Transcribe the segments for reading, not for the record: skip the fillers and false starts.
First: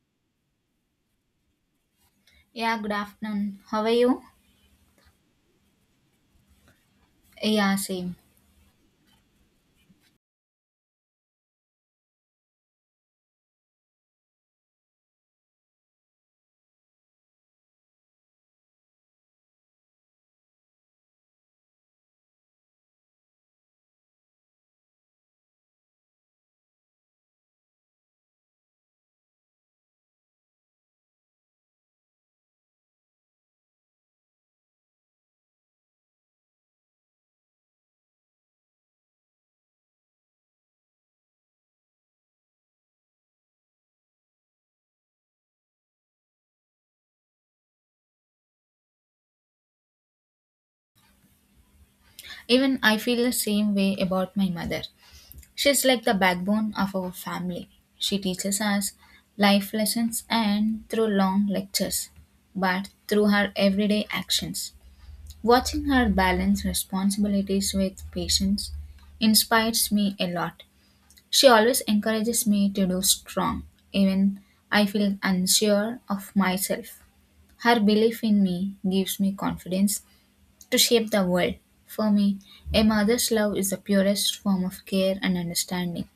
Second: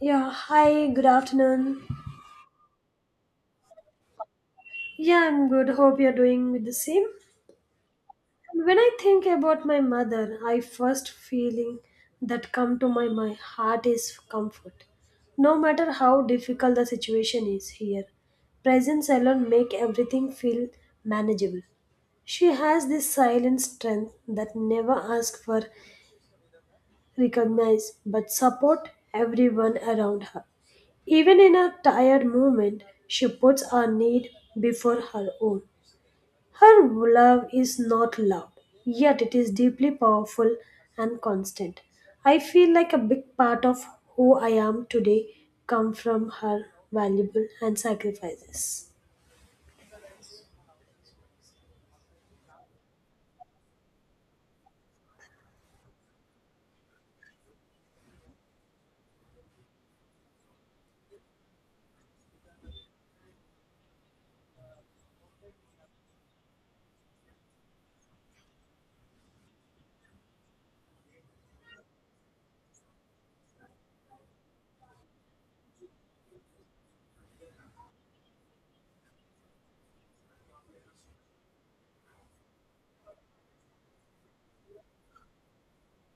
Yeah, hi, good afternoon. Yeah, good afternoon. How are you? Yeah, I'm good. Hope you're doing with the same. Yeah, same. And when I think about my mother, I first feeling that come to my heart is comfort. No matter how difficult the situation is here, presence alone make everything feel manageable. She has this silent strength that never asks for recognize but support everyone around her. Even in a tired moment, she puts our need before her own. Her love is not loud, yet it is deeply powerful and constant. I feel like a big part of who I am today come from her valuable and sacrifices. Even I feel the same way about my mother. She's like the backbone of our family. She teaches us life lessons and through long lectures, but through her everyday actions. Watching her balance responsibilities with patience inspires me a lot. She always encourages me to do strong, even I feel unsure of myself. Her belief in me gives me confidence to shape the world. For me, a mother's love is the purest form of care and understanding.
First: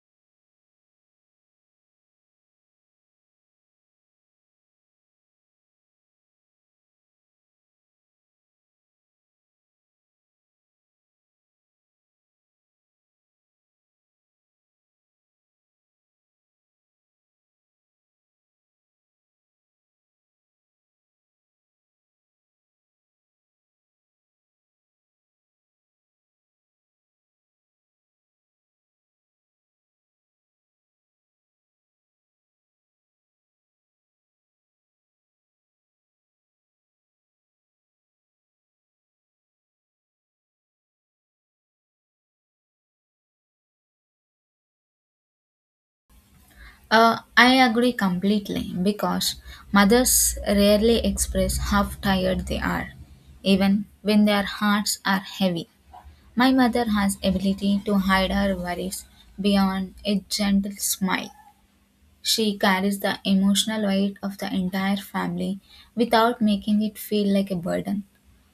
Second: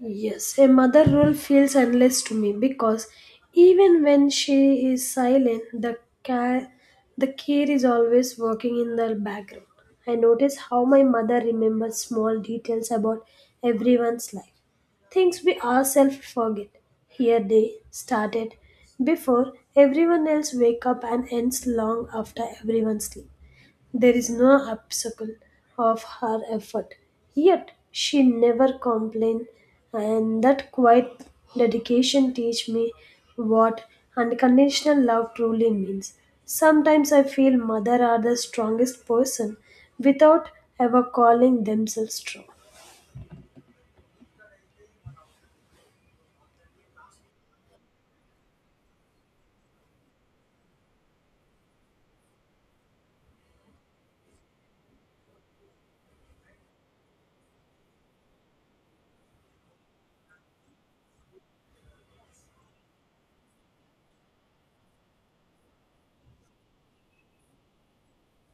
Yes, a mother role feels endless to me because even when she is silent, care, the care is always working in the background. I notice how my mother remembers small details about everyone's life, things we ourselves forget. Here they started before everyone else wake up and ends long after everyone sleep. There is no obstacle of her effort, yet she never complained, and that quiet dedication teach me what unconditional love truly means. Sometimes I feel mother are the strongest person without ever calling themselves strong. I agree completely because mothers rarely express how tired they are, even when their hearts are heavy. My mother has ability to hide her worries beyond a gentle smile. She carries the emotional weight of the entire family without making it feel like a burden.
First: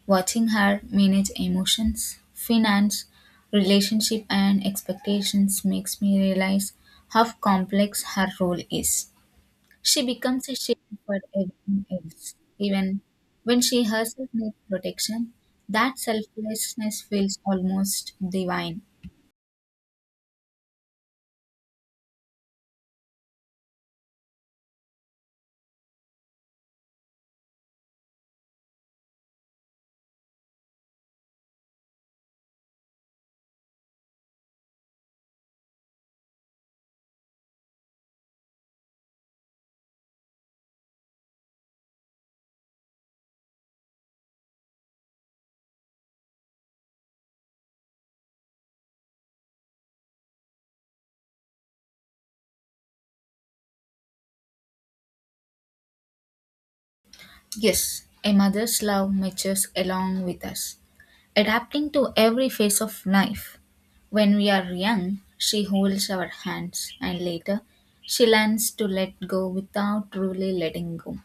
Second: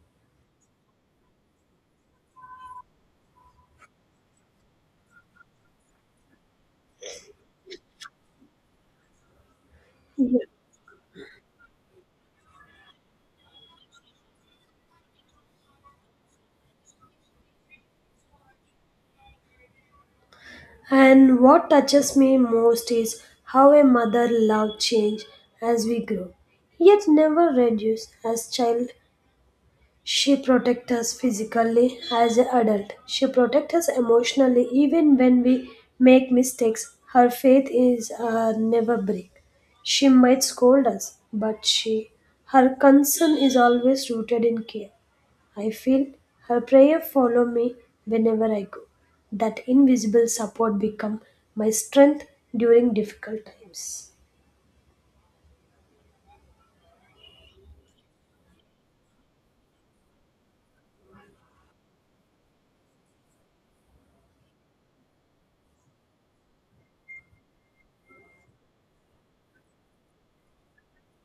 Watching her manage emotions, finance, relationship, and expectations makes me realize how complex her role is. She becomes a shield for everyone else, even when she herself needs protection. That selflessness feels almost divine. And what touches me most is how a mother love change as we grow, yet never reduce as child. She protects us physically as an adult. She protects us emotionally even when we make mistakes. Her faith is never break. She might scold us, but she her concern is always rooted in care. I feel her prayer follow me whenever I go. That invisible support become my strength during difficult times. Yes, a mother's love matures along with us, adapting to every phase of life. When we are young, she holds our hands, and later, she learns to let go without truly letting go.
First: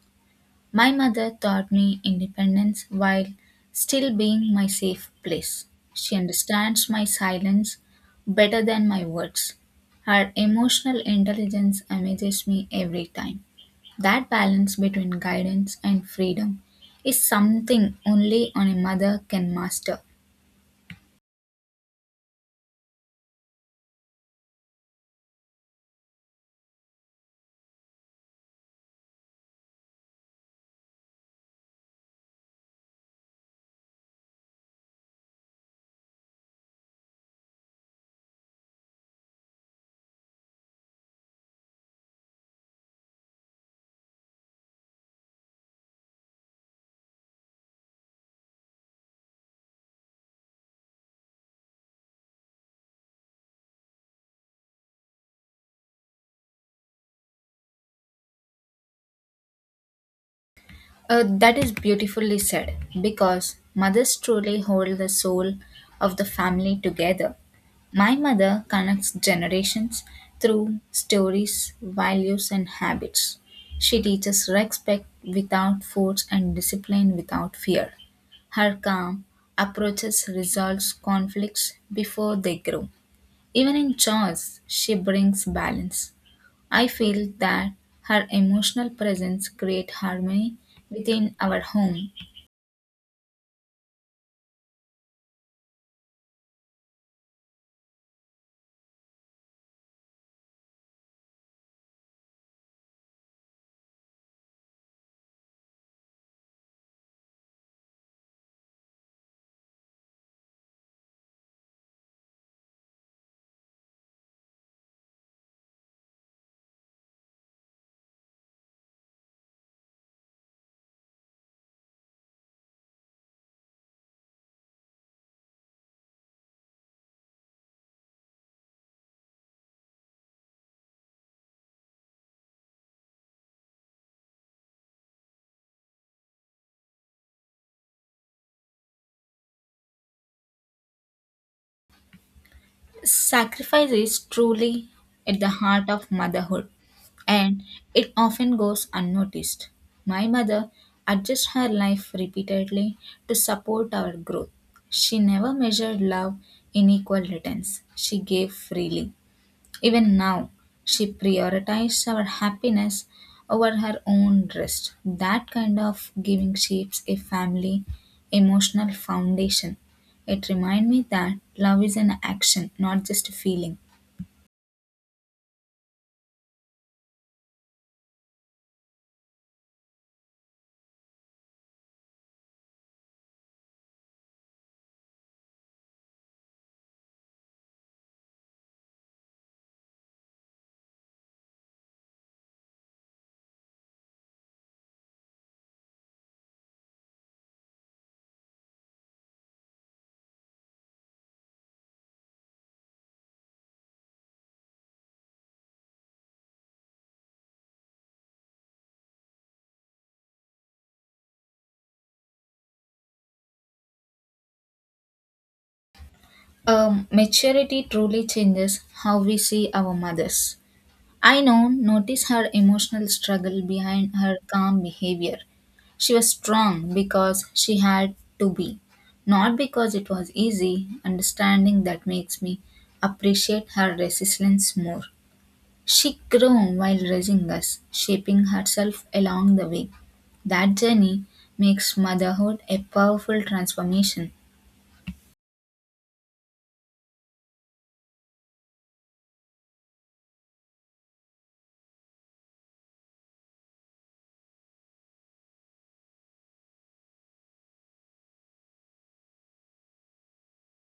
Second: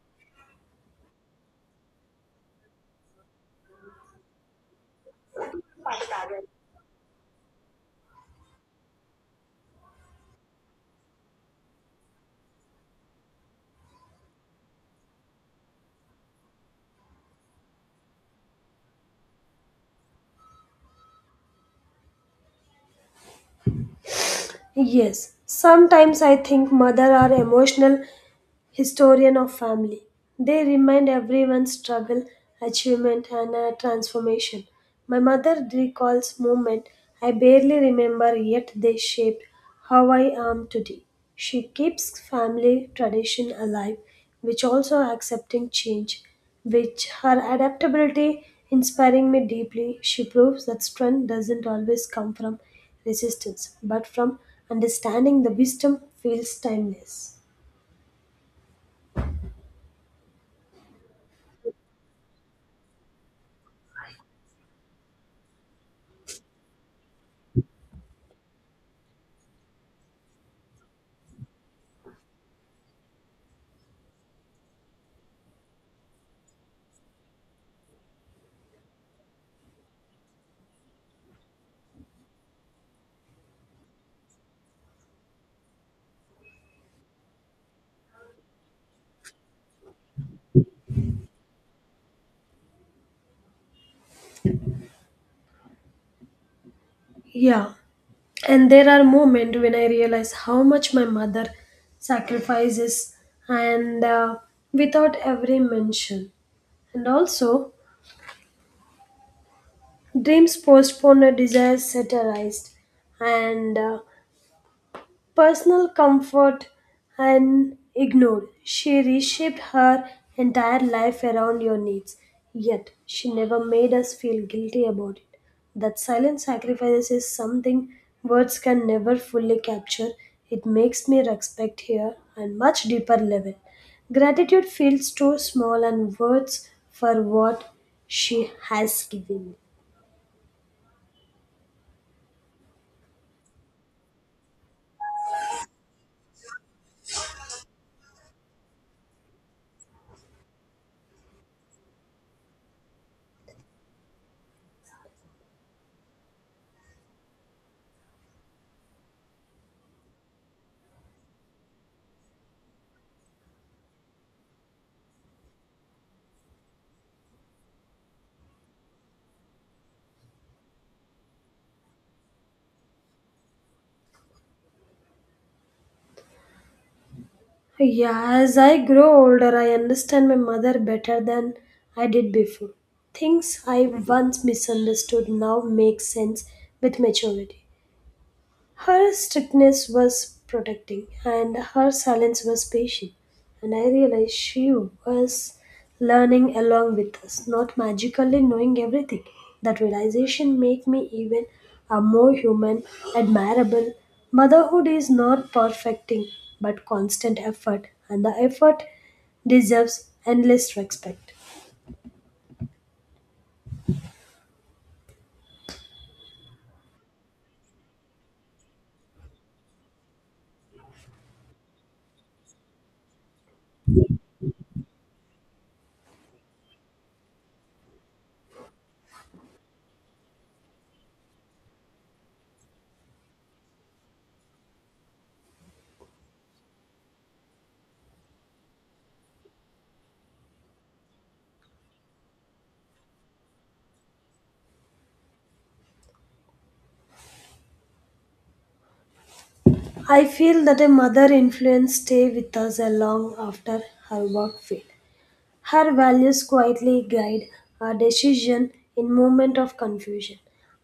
My mother taught me independence while still being my safe place. She understands my silence better than my words. Her emotional intelligence amazes me every time. That balance between guidance and freedom is something only on a mother can master. Yes, sometimes I think mother are emotional historian of family. They remind everyone's struggle, achievement, and transformation. My mother recalls moments I barely remember, yet they shaped how I am today. She keeps family tradition alive, which also accepting change, which her adaptability inspiring me deeply. She proves that strength doesn't always come from resistance, but from understanding the wisdom feels timeless. That is beautifully said because mothers truly hold the soul of the family together. My mother connects generations through stories, values, and habits. She teaches respect without force and discipline without fear. Her calm approaches resolves conflicts before they grow. Even in chores, she brings balance. I feel that her emotional presence creates harmony within our home. Yeah, and there are moments when I realize how much my mother sacrifices and without every mention and also dreams postponed or desires satirized and personal comfort and ignored. She reshaped her entire life around your needs, yet she never made us feel guilty about it. That silent sacrifice is something words can never fully capture. It makes me respect her on much deeper level. Gratitude feels too small and words for what she has given. Sacrifice is truly at the heart of motherhood, and it often goes unnoticed. My mother adjusts her life repeatedly to support our growth. She never measured love in equal returns, she gave freely. Even now, she prioritizes our happiness over her own rest. That kind of giving shapes a family emotional foundation. It reminds me that love is an action, not just a feeling. Yeah, as I grow older, I understand my mother better than I did before. Things I once misunderstood now make sense with maturity. Her strictness was protecting, and her silence was patient. And I realized she was learning along with us, not magically knowing everything. That realization made me even a more human, admirable. Motherhood is not perfecting, but constant effort, and the effort deserves endless respect. Maturity truly changes how we see our mothers. I now notice her emotional struggle behind her calm behavior. She was strong because she had to be, not because it was easy. Understanding that makes me appreciate her resilience more. She grew while raising us, shaping herself along the way. That journey makes motherhood a powerful transformation. I feel that a mother influence stay with us long after her work failed. Her values quietly guide our decision in moment of confusion.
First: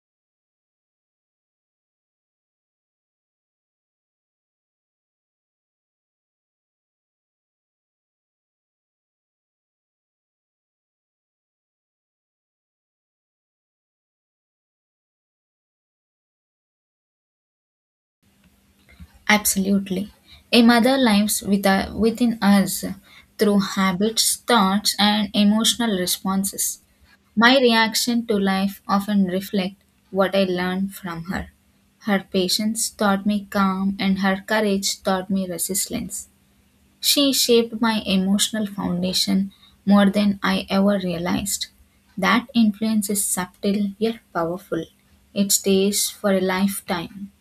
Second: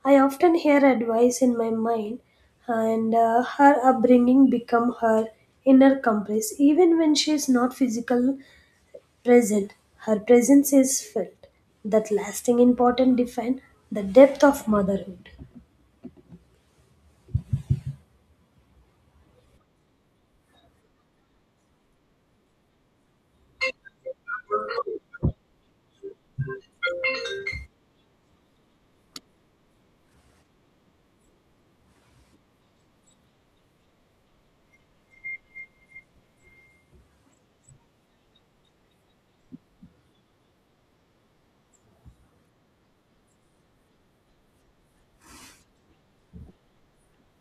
I often hear advice in my mind, and her upbringing become her inner compass. Even when she is not physical present, her presence is felt. That lasting important define the depth of motherhood. Absolutely. A mother lives within us through habits, thoughts, and emotional responses. My reaction to life often reflect what I learned from her. Her patience taught me calm and her courage taught me resilience. She shaped my emotional foundation more than I ever realized. That influence is subtle yet powerful. It stays for a lifetime.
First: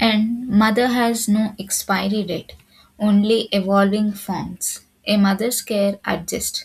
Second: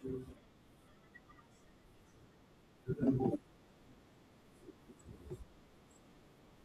And mother has no expiry date, only evolving forms. A mother's care adjusts,